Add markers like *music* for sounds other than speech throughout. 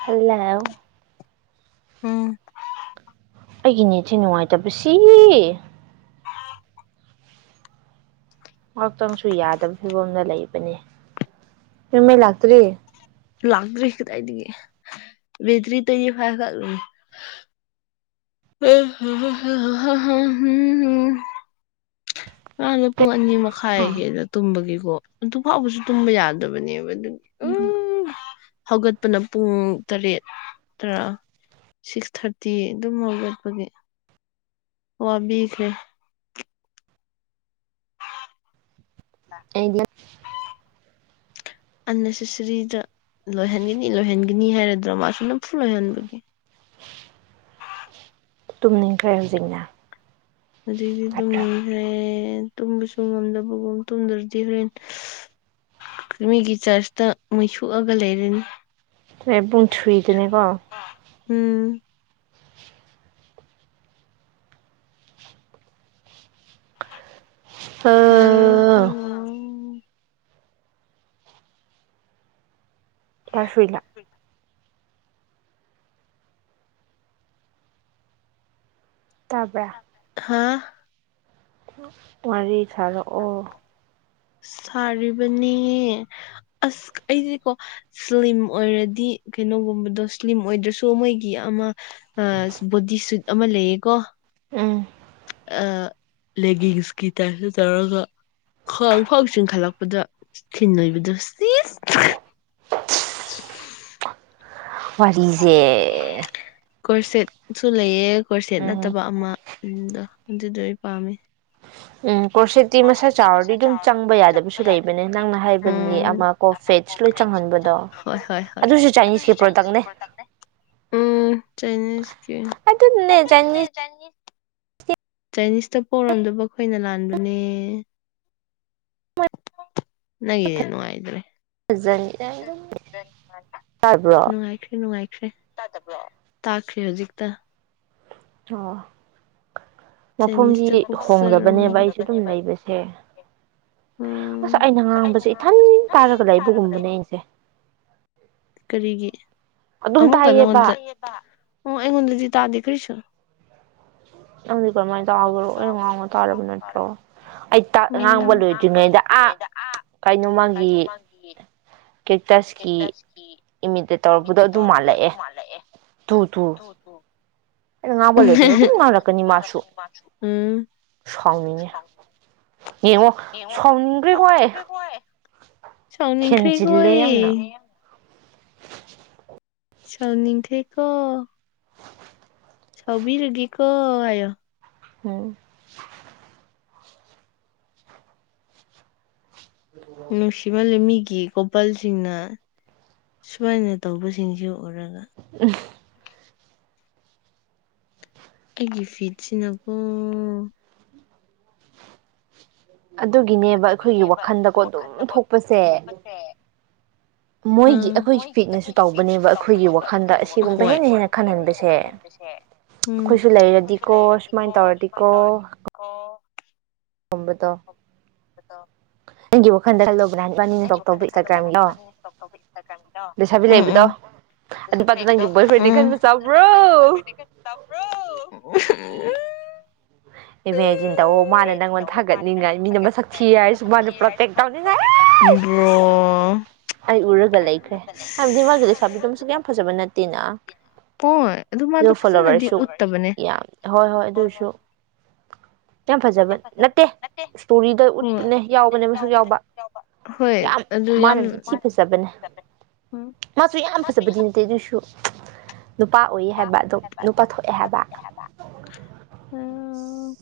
ꯈꯜꯂꯑꯣ ꯎꯝ ꯑꯩꯒꯤꯅꯦꯁꯦ ꯅꯨꯡꯉꯥꯏꯇ ꯁꯤ ꯉꯥꯏꯍꯥꯛꯇꯪꯁꯨ ꯌꯥꯗꯕ ꯐꯤꯕꯝꯗ ꯂꯩꯕꯅꯦ ꯅꯨꯝꯍꯩ ꯂꯥꯛꯇ꯭ꯔꯤ ꯂꯥꯛ꯭ꯔꯦ ꯀꯗꯥꯥꯏꯗꯤ ꯦꯖꯔꯤ ꯇ ꯐꯔ ꯐ ꯑ ꯑ ꯄꯨꯡ ꯑꯅꯤ ꯃꯈꯥꯏ ꯎꯝ ꯍ ꯑꯗ ꯇꯨꯝꯕꯒꯤ ꯑꯗꯨ ꯐꯥꯎꯕꯁꯨ ꯇꯨꯝꯕ ꯌꯥꯗꯕꯅꯦꯕ ꯎꯝ ꯍꯧꯒꯠꯄꯅ ꯄꯨꯡ ꯇꯔꯦꯠ ꯇꯔꯥ ꯁꯤꯛꯁ ꯊꯥꯔꯇꯤ ꯑꯗꯨꯝ ꯍꯧꯒꯠꯄꯒꯤ ꯑꯣ ꯑꯕꯤꯁ ꯂꯩꯦ ꯑꯩ ꯑꯟꯅꯦꯁꯦꯁꯔꯤꯗ ꯂꯣꯏꯍꯟꯒꯅꯤ ꯂꯣꯏꯍꯟꯒꯅꯤ ꯍꯥꯏꯔꯗ꯭ꯔꯥ ꯃꯥꯁꯨ ꯅꯝꯐꯨ ꯂꯣꯏꯍꯟꯕꯒꯤ ꯇꯨꯝꯅꯤꯡꯈ꯭ꯔꯦ ꯍꯧꯖꯤꯛꯅ ꯍꯧꯖꯤꯛꯗꯤ ꯅꯠꯇ꯭ꯔꯥ ꯇꯁꯦ ꯇꯨꯝꯕꯁꯨ ꯉꯝꯗꯕꯒꯨꯝ ꯇꯨꯝꯗ꯭ꯔꯗꯤ ꯍꯣꯔꯦꯟ ꯃꯤꯒꯤ ꯆꯥꯔꯆꯇ ꯃꯩꯁꯣꯛꯑꯒ ꯂꯩꯔꯅꯤ ꯍꯣꯔꯦꯟ ꯄꯨꯡ ꯊ꯭ꯔꯤꯗꯅꯦꯀꯣ ꯎꯝ ꯑ ꯂꯁꯂ ꯇꯥꯕ꯭ꯔꯥ ꯍꯥꯥ ꯋꯥꯔꯤ ꯁꯥꯔꯛꯑꯣ ꯁꯥꯔꯤꯕꯅꯦꯍ ꯑꯁ ꯑꯩꯁꯀꯣ ꯁ꯭ꯂꯤꯝ ꯑꯣꯏꯔꯗꯤ ꯀꯩꯅꯣꯒꯨꯝꯕꯗꯣ ꯁ꯭ꯂꯤꯝ ꯑꯣꯏꯗ꯭ꯔꯁꯨ ꯃꯣꯏꯒꯤ ꯑꯃ ꯑ ꯕꯣꯗꯤꯁꯨ ꯑꯃ ꯂꯩꯌꯦꯀꯣ ꯑꯝ ꯑ ꯂꯦꯒꯤꯡꯁꯀꯤ ꯇꯥꯏꯞꯇ ꯇꯧꯔꯒ ꯈꯥꯎ ꯐꯥꯎ ꯆꯤꯡꯈꯠꯂꯛꯄꯗ ꯊꯤꯟ ꯑꯣꯏꯕꯗꯣ ꯁꯤꯁ ꯋꯥꯔꯤꯖꯦ ꯀꯔꯁꯦꯠꯁꯨ ꯂꯩꯌꯦ ꯀꯔꯁꯦꯠ ꯅꯠꯇꯕ ꯑꯃ ꯎꯝ ꯗ ꯑꯗꯨꯗꯨ ꯑꯩ ꯄꯥꯝꯃꯦ ꯎꯝ ꯀꯣꯔꯁꯦꯠꯇꯤ ꯄꯤ ꯆꯥꯎꯔꯗꯤ ꯃꯁꯥ ꯑꯗꯨꯝ ꯆꯥꯎꯔ ꯑꯗꯨ ꯆꯪꯕ ꯌꯥꯗꯕꯁꯨ ꯌꯥꯗꯁꯨ ꯅꯪꯅ ꯂꯩꯕꯅꯦ ꯍꯥꯏꯕꯒꯤ ꯎꯝ ꯑꯃ ꯀꯣ ꯐꯦꯠꯁ ꯂꯣꯏ ꯆꯪꯍꯟꯕꯗꯣ ꯑꯗꯨ ꯎꯝ ꯍꯥꯏ ꯑꯗꯨꯁꯨ ꯆꯥꯏꯅꯤꯁꯀꯤ ꯄ꯭ꯔꯗꯛꯅꯦ ꯑꯗꯨꯅꯦ ꯆꯥꯏꯅꯤꯁ ꯆꯥꯏꯅꯤꯁꯇ ꯄꯣꯔꯝꯗꯕ ꯑꯩꯈꯣꯏꯅ ꯂꯥꯟꯕ ꯅꯦ ꯅꯒꯤ ꯅꯦ ꯅꯨꯡꯉꯥꯗ꯭ꯔꯦ ꯇꯥꯔꯕ꯭ꯔꯣ ꯇꯥꯗꯕ꯭ꯔꯣ ꯇꯥꯈ꯭ꯔꯦ ꯍꯧꯖꯤꯛꯛꯇ ꯑꯣ ꯃꯐꯝꯁꯤ ꯆꯥꯢꯅꯤꯁꯇ ꯍꯣꯡꯗꯕꯅꯦꯕ ꯄꯣꯛꯆꯔꯝꯃꯗꯤ ꯑꯩꯁꯨ ꯑꯗꯨꯝ ꯂꯩꯕꯁꯦ ꯑꯁ ꯑꯩꯅ ꯉꯥꯡꯕꯁꯦ ꯏꯊꯟ ꯇꯥꯔꯒ ꯂꯩꯕꯒꯨꯝꯕꯅꯦ ꯎ ꯑꯩꯁꯦ ꯀꯔꯤꯒꯤ ꯑꯗꯨꯝ ꯑꯃꯨꯛꯀ ꯇꯥꯏꯌꯦꯕ ꯅꯉꯣꯟꯗ ꯑꯣ ꯑꯩꯉꯣꯟꯗꯗꯤ ꯇꯥꯗꯦ ꯀ꯭ꯔꯤꯁ ꯅꯪꯗꯤ ꯀꯔꯝꯍꯥꯏꯅ ꯇꯥꯕ꯭ꯔꯣ ꯑ ꯉꯡꯉ ꯇꯥꯔꯕ ꯅꯠꯇ꯭ꯔꯣ ꯑꯩ ꯇꯥ ꯎꯝ ꯉꯥꯡꯕ ꯂꯣꯏꯗ꯭ꯔꯤꯉꯩꯗ ꯑꯥ ꯀꯩꯅꯣ ꯃꯥꯒꯤ ꯀꯦꯛꯇꯁꯀꯤ ꯏꯃꯤ ꯇꯧꯔꯛꯄꯗꯣ ꯑꯗꯨ ꯃꯥꯜꯂꯛꯑꯦ ꯊꯨ ꯊꯨ ꯑꯩꯅ ꯉꯥꯡꯕ ꯂꯣꯏꯗ꯭ꯔꯤꯉꯩ ꯑꯗꯨꯝ ꯉꯥꯡꯂꯛꯀꯅꯤ ꯃꯥꯁꯨ ꯎꯝ ꯁꯥꯎꯅꯤꯡꯉꯤ ꯌꯦꯡꯉꯣ ꯁꯥꯎꯅꯤꯡꯈ꯭ꯔꯦꯀꯣ ꯑꯩ ꯁꯥꯎꯅꯤꯈ꯭ꯔꯦ ꯍꯦꯟꯖꯤꯜꯂꯦ ꯌꯥꯝꯅ ꯀꯣꯑꯩ ꯁꯥꯎꯅꯤꯈ꯭ꯔꯦꯀꯣ ꯁꯥꯎꯕꯤꯔꯒꯦ ꯀꯣ ꯍꯥꯏꯌꯣ ꯎꯝ ꯅꯨꯡꯁꯤꯃꯜꯂꯦ ꯃꯤꯒꯤ ꯒꯤ ꯀꯣꯄꯜꯁꯤꯡꯅ ꯁꯨꯃꯥꯏꯅ ꯇꯧꯕꯁꯤꯡꯁꯨ ꯎꯔꯒ ꯑꯩꯒꯤ ꯐꯤꯠꯁꯤꯅꯀꯣ ꯑꯗꯨꯒꯤꯅꯦꯕ ꯑꯩꯈꯣꯏꯒꯤ ꯋꯥꯈꯜꯗꯀꯣ ꯑꯗꯨꯝ ꯊꯣꯛꯄꯁꯦ ꯃꯣꯏꯒꯤ ꯍꯥ ꯑꯩꯈꯣꯏꯒꯤ ꯐꯤꯠꯅꯁꯨ ꯇꯧꯕꯅꯦꯕ ꯑꯩꯈꯣꯏꯒꯤ ꯋꯥꯈꯜꯗ ꯑꯁꯤꯒꯨꯝꯕ ꯑꯍꯣꯏ ꯍꯦꯟꯅ ꯍꯦꯟꯅ ꯈꯟꯍꯟꯕꯁꯦ ꯎꯝ ꯑꯩꯈꯣꯏꯁꯨ ꯂꯩꯔꯗꯤꯀꯣ ꯁꯨꯃꯥꯏꯅ ꯇꯧꯔꯗꯤꯀꯣ ꯑꯣꯝꯕꯗꯣ ꯑꯇꯥ ꯍꯪ ꯋꯥꯟ ꯅꯪꯒꯤ ꯋꯥꯈꯜꯗ ꯈꯜꯂꯨ ꯏꯅꯤꯅ ꯏꯁ ꯇꯧꯕ ꯏꯟꯁꯇꯥꯒ꯭ꯔꯥꯝꯒꯤꯗꯣ ꯂꯩꯁꯥꯕꯤ ꯎꯝ ꯂꯩꯕꯗꯣ ꯑꯗꯨꯄꯥꯗꯣ ꯎꯝꯗꯣ ꯅꯪꯒꯤ ꯕꯣꯏ ꯐ꯭ꯔꯦꯟꯅꯤ ꯈꯟꯕ ꯆꯥꯎꯕ꯭ꯔꯣ ꯎꯝ꯭ꯔꯣ ꯏꯃꯦꯖꯤꯟꯗ ꯑꯣ ꯃꯥꯅ ꯅꯪꯉꯣꯟꯗ ꯊꯥꯒꯠꯅꯤꯡꯉꯥꯏ ꯃꯤꯅ ꯃꯁꯛ ꯊꯤ ꯍꯥꯏꯔꯁꯨ ꯃꯥꯅ ꯄ꯭ꯔꯣꯇꯦꯛ ꯇꯧꯅꯤꯡꯉꯥꯏ ꯕ꯭ꯔꯣ ꯑꯩ ꯎꯔꯒ ꯂꯩꯈ꯭ꯔꯦ ꯍꯥꯏꯕꯗꯤ ꯃꯥꯒꯤ ꯂꯩꯁꯥꯕꯤꯗꯣ ꯃꯁꯨꯛ ꯀ ꯌꯥꯝ ꯐꯖꯕ ꯅꯠꯇꯦꯅ ꯍꯣꯏ ꯑꯗꯨ ꯃꯥꯗꯣ ꯑꯗꯨꯒ ꯐꯖꯅꯗꯤ ꯐꯣꯂꯣꯋꯔꯁꯨ ꯎꯠꯇꯕꯅꯦ ꯌꯥꯝ ꯍꯣꯏ ꯍꯣꯏ ꯑꯗꯨꯁꯨ ꯌꯥꯝ ꯐꯖꯕ ꯅꯠꯇꯦ ꯏꯁꯇꯣꯔꯤꯗ ꯍꯣꯏ ꯎꯠꯄꯅꯦ ꯌꯥꯎꯕꯅꯦ ꯃꯁꯨꯛ ꯌꯥꯎꯕ ꯍꯣꯏ ꯌꯥꯝ ꯑꯗꯨ ꯌꯥꯝ ꯃꯥꯅꯗꯤ ꯊꯤ ꯐꯖꯕꯅꯦ ꯃꯥꯁꯨ ꯌꯥꯝ ꯐꯖꯕꯗꯤ ꯅꯠꯇꯦ ꯑꯗꯨꯁꯨ ꯅꯨꯄꯥ ꯑꯣꯏ ꯍꯥꯏꯕ ꯑꯗꯨꯝ ꯅꯨꯄꯥ ꯊꯣꯛꯑꯦ ꯍꯥꯏꯕ ꯑꯣ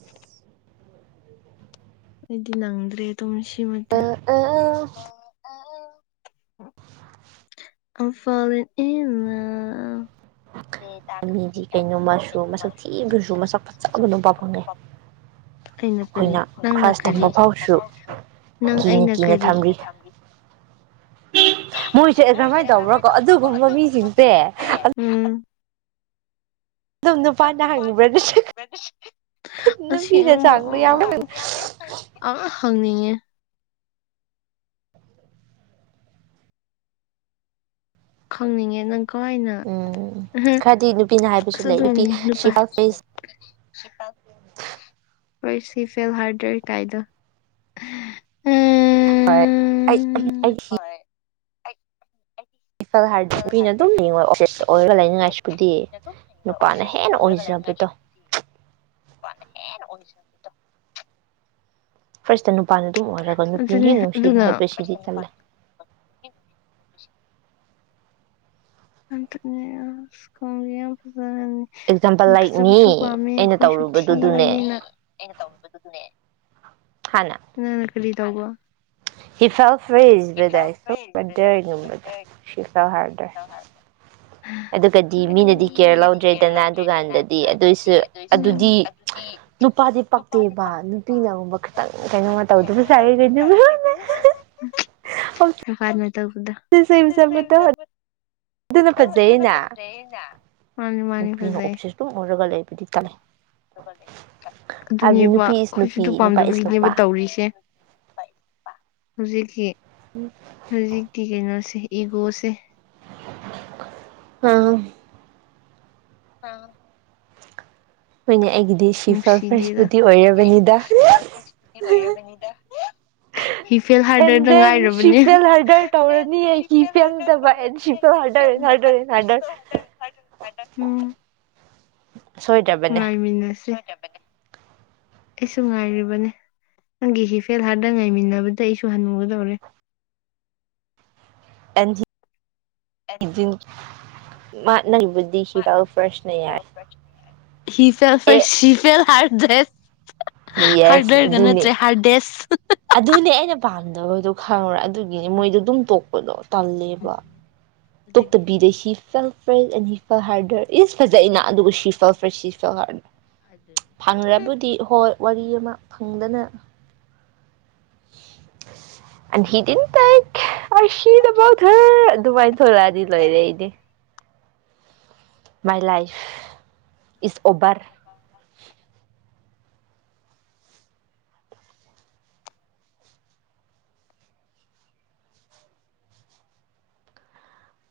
ꯑꯩꯗꯤ ꯅꯪꯗ꯭ꯔꯦ ꯑꯗꯨꯝ ꯏꯃ ꯑ ꯐꯥꯂꯦꯟ ꯑꯦ ꯃꯤꯗꯤ ꯀꯩꯅꯣ ꯃꯁꯨ ꯃꯁꯛ ꯊꯤꯕꯁꯨ ꯃꯁꯛ ꯐꯖꯕ ꯅꯨꯄꯥ ꯐꯪꯅꯩ ꯑꯩꯅ ꯑꯩꯈꯣꯏꯅ ꯈ꯭ꯔꯁ ꯀ ꯇꯝꯕ ꯐꯥꯎꯁꯨ ꯀ ꯀꯤꯅ ꯑꯩꯅ ꯀꯤꯅ ꯀꯔꯤ ꯊꯝꯔꯤ ꯃꯣꯏꯁꯦ ꯑꯦ ꯀꯔꯃꯥꯏꯅ ꯇꯧꯕ꯭ꯔꯥ ꯀꯣ ꯑꯗꯨꯒꯨꯝꯕ ꯃꯤꯁꯤꯡꯁꯦ ꯑꯗꯨꯝ ꯅꯨꯄꯥꯅ ꯍꯪꯕ꯭ꯔꯥ ꯅꯠꯇ꯭ꯔꯒ ꯅꯨꯄꯤꯅ ꯆꯥꯡꯕ ꯌꯥꯎꯕ ꯑꯁꯤꯕ ꯈꯪꯅꯤꯡꯉꯦ ꯈꯪꯅꯤꯡꯉꯦ ꯅꯪ ꯀꯥꯏꯅ ꯎꯝ ꯈꯔꯗꯤ ꯅꯨꯄꯤꯅ ꯑ ꯍꯥꯏꯕꯁꯨ ꯂꯩ ꯇ ꯅꯨꯄꯤ ꯅꯨꯄꯥ ꯁꯤ ꯐꯦꯁ ꯑꯩꯣꯏ ꯁꯤ ꯐꯦꯜ ꯍꯥꯔꯗ ꯀꯥꯏꯗ ꯍꯣꯏ ꯑꯩ ꯑꯩ ꯏꯐꯜ ꯍꯥꯏꯔꯗꯤ ꯅꯨꯄꯤꯅ ꯑꯗꯨꯝ ꯌꯦꯡꯉꯣ ꯑꯣꯐ ꯑꯣꯏꯔꯒ ꯂꯩꯅꯤꯡꯉꯥꯏꯁꯤꯕꯨꯗꯤ ꯅꯨꯄꯥꯅ ꯍꯦꯟꯅ ꯑꯣꯏꯖꯕꯗꯣ ꯅ ꯍꯦꯟꯅ ꯑꯣꯏꯖꯕꯗꯣ ꯐꯥꯔꯁꯇ ꯅꯨꯄꯥꯅ ꯑꯗꯨꯝ ꯑꯣꯏꯔꯒ ꯅꯨꯄꯤꯅ ꯑꯗꯨꯅꯦ ꯍꯦꯛ ꯅꯨꯡꯁꯤꯕ ꯑꯗꯨꯅ ꯍꯥꯏꯕꯁꯤꯗꯤ ꯆꯜꯂꯦ ꯑꯅꯦꯀ ꯑꯦꯛꯖꯥꯝꯄꯜ ꯂꯥꯏꯛ ꯃꯤ ꯐꯁꯨ ꯄꯥꯝꯃꯦ ꯑꯩꯅ ꯑꯩꯈꯣꯏꯁꯨ ꯇꯧꯔꯨꯕꯗꯨꯗꯨꯅꯦ ꯊꯤꯕꯅꯤꯅ ꯈꯔꯤ ꯇꯧꯕ ꯏꯐꯥꯎꯜ ꯐꯔꯤꯦꯖꯕꯗꯐꯗꯔꯒꯨꯝꯕꯗ ꯁꯤꯐꯥꯎ ꯍꯥꯔꯗꯔ ꯑꯗꯨꯒꯗꯤ ꯃꯤꯅꯗꯤ ꯀꯦꯌꯔ ꯂꯧꯗ꯭ꯔꯦꯗꯅ ꯑꯗꯨꯀꯥꯟꯗꯗꯤ ꯑꯗꯨꯏꯁꯨ ꯑꯗꯨꯗꯤ ꯎꯝ ꯅꯨꯄꯥꯗꯤ ꯄꯛꯇꯦꯕ ꯅꯨꯄꯤꯅꯒꯨꯝꯕ ꯈꯤꯇꯪ ꯀꯩꯅꯣꯃ ꯇꯧꯗꯕ ꯅꯨꯄꯥꯅ ꯇꯧꯕꯗꯣ ꯁꯁꯕꯠꯇ ꯑꯗꯨꯅ ꯐꯖꯩꯅꯦ ꯃꯥꯅꯤ ꯃꯥꯅꯤ ꯅꯨꯄꯤꯅ ꯐꯖꯩ ꯑꯣꯞꯁꯤꯁ ꯇꯨꯝꯅꯔꯒ ꯂꯩꯕꯨꯗꯤ ꯆꯂ ꯍꯥꯏꯕꯗꯤ ꯑꯗꯨꯅꯦꯕ ꯅꯨꯄꯤ ꯏꯁ ꯑꯩꯈꯣꯏꯁꯨ ꯅꯨꯄꯤ ꯑꯗꯨ ꯅꯨꯄꯥ ꯏꯁ ꯄꯥꯝꯗꯕꯒꯤꯅꯦꯕ ꯅꯨꯄꯥ ꯇꯧꯔꯤꯁꯦ ꯍꯧꯖꯤꯛꯀꯤ ꯍꯧꯖꯤꯛꯀꯤ ꯀꯩꯅꯣꯁꯦ ꯏꯒꯣꯁꯦ ꯑꯥ ꯑꯥ ꯄꯨꯅꯤ ꯁꯤꯂꯗꯅꯤꯗ ꯑꯦꯟ ꯗꯦꯟ ꯁꯤꯐꯦꯜ ꯍꯥꯔꯗꯔ ꯇꯧꯔꯅꯤꯌꯦ ꯁꯤ ꯄꯦꯜꯗꯕ ꯑꯦꯟ ꯁꯤꯔꯗꯔ ꯑꯦ ꯍꯥꯔꯗꯔ ꯑꯦ ꯍꯥꯔꯗ ꯎꯝ ꯁꯣꯏꯗ꯭ꯔꯕꯅꯦ ꯁꯤꯦꯅꯦ ꯑꯩꯁꯨ ꯉꯥꯏꯔꯤꯕꯅꯦ ꯅꯪꯒꯤ ꯍꯤꯐꯦꯜ ꯍꯥꯥꯔꯗ ꯉꯥꯏꯃꯤꯟꯅꯕꯗ ꯑꯩꯁꯨ ꯍꯟꯅꯨꯒꯗꯧꯔꯦ ꯑꯦꯟꯖꯤ ꯏꯖꯤꯟ ꯃꯥ ꯅꯪꯒꯤꯕꯨꯗꯤ ꯍꯤ ꯐꯦꯜ ꯐꯥꯔꯁꯅ ꯌꯥꯏ ꯍꯤꯐ ꯐ ꯑꯦ ꯁꯤꯤꯐꯦꯜ ꯍꯥꯔ ꯗ꯭ꯔꯦꯁ ꯌꯦꯁ ꯍꯥꯔꯗꯔꯒ ꯑꯗꯨꯅꯦ ꯅꯠꯇ꯭ꯔꯦ ꯍꯥꯔꯗꯦꯁ ꯑꯗꯨꯅꯦ ꯑꯩꯅ ꯄꯥꯝꯗꯕꯗꯨ ꯈꯪꯉ꯭ꯔꯦ ꯑꯗꯨꯒꯤꯅꯤ ꯃꯣꯏꯗꯣ ꯑꯗꯨꯝ ꯇꯣꯛꯄꯗꯣ ꯇꯜꯂꯦꯕ ꯑꯗꯨꯒꯤ ꯑꯩ ꯇꯣꯛꯇꯕꯤꯗ ꯍꯤ ꯐꯦꯜ ꯐ꯭ꯔꯦ ꯑꯅꯤ ꯐ ꯍꯥꯔꯗꯔ ꯏꯁ ꯐꯖꯅ ꯑꯗꯨꯒ ꯁꯤꯐ ꯐ꯭ꯔꯦ ꯁꯤꯐ ꯍꯥꯔꯗꯔ ꯍꯥꯏꯗꯔꯅꯦ ꯐꯪ꯭ꯔꯕꯨꯗꯤ ꯍꯣꯏ ꯋꯥꯔꯤ ꯑꯃ ꯐꯪꯗꯅ ꯑ ꯍꯗꯤꯤꯟ ꯇꯥꯏ ꯑꯩ ꯁꯤꯗꯐꯥꯎꯊꯔ ꯑꯗꯨꯃꯥꯏꯅ ꯊꯂꯛꯑꯗꯤ ꯂꯣꯏꯔꯦ ꯑꯩꯗꯤ ꯃꯥꯏ ꯂꯥꯏꯐ ꯏꯁ ꯑꯣꯕꯔ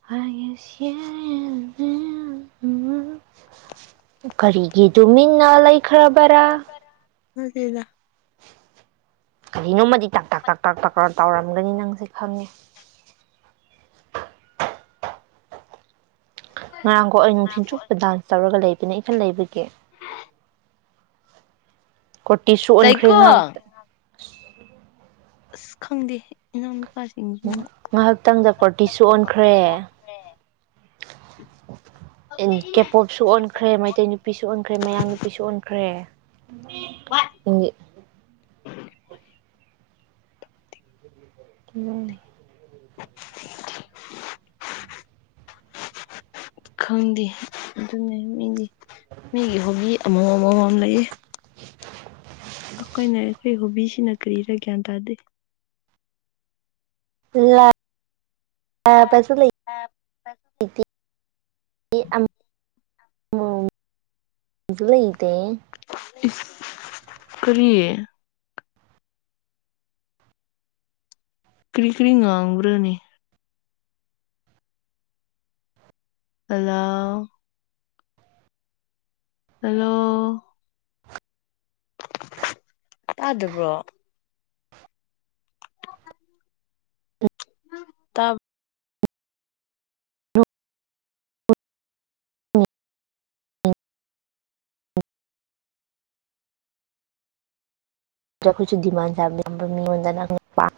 ꯍꯥꯏꯁꯤ ꯀꯔꯤꯒꯤꯗꯨ ꯃꯤꯡꯅ ꯂꯩꯈ꯭ꯔꯕꯔꯥ ꯃꯗꯗ ꯀꯔꯤꯅꯣꯝꯃꯗꯤ ꯇꯥꯛ ꯇ ꯇꯥꯛ ꯇꯥꯛ ꯇ ꯇꯧꯔꯝꯒꯅꯤ ꯅꯪꯁꯦ ꯈꯪꯉꯦ ꯉꯔꯥꯡꯒꯣ ꯑꯩ ꯅꯨꯡꯊꯤꯟ ꯆꯨꯞꯄ ꯟꯁ ꯇꯔꯒ ꯂꯩꯕ ꯑꯗꯨꯅ ꯏꯐꯜ ꯂꯩꯕꯒꯤ ꯀꯨꯔꯇꯤ ꯁꯨ ꯑꯣꯟꯈ꯭ꯔꯦ ꯇꯥꯏꯀꯣ ꯉꯥꯏꯍꯥꯛꯇ ꯑ ꯑꯁ ꯈꯪꯗꯦ ꯏ ꯎ ꯉꯥꯏꯍꯥꯛꯇꯪꯗ ꯀꯨꯔꯇꯤꯁꯨ ꯑꯣꯟꯈ꯭ꯔꯦ ꯀꯦꯄꯣꯞꯁꯨ ꯑꯣꯟꯈ꯭ꯔꯦ ꯃꯩꯇꯩ ꯅꯨꯄꯤꯁꯨ ꯑꯣꯟꯈ꯭ꯔꯦ ꯃꯌꯥꯡ ꯅꯨꯄꯤꯁꯨ ꯑꯣꯟꯈ꯭ꯔꯦ ꯏꯒꯤꯦ ꯎꯝ *unintelligible* ꯈꯪꯗꯦ ꯑꯗꯨꯅꯦ ꯃꯤꯗꯤ ꯃꯤꯒꯤ ꯍꯤ ꯑꯃ ꯃꯝꯃꯝ ꯂꯩꯌꯦ ꯑꯩꯈꯣꯏꯅ ꯑꯩꯈꯣꯏ ꯍꯣꯕꯤꯁꯤꯅ ꯀꯔꯤꯔ ꯒ꯭ꯌꯥꯟ ꯇꯥꯗꯦ ꯂ ꯑꯦ ꯄꯦꯁꯥ ꯂꯩ ꯗꯨ ꯂꯩꯗꯦ ꯏꯁ ꯀꯔꯤ ꯀ꯭ꯔꯤ ꯀ꯭ꯔꯤ ꯉꯥꯡꯕ꯭ꯔꯥꯅꯦ ꯑꯂ ꯍꯜꯂꯣ ꯇꯥꯗꯕ꯭ꯔꯣ *inaudible* ꯇꯞ ꯀꯣꯏꯁꯨ ꯗꯤꯃꯥꯟ ꯆꯥꯕ ꯃꯤꯉꯣꯟꯗ ꯅꯪꯅ ꯄꯥꯝ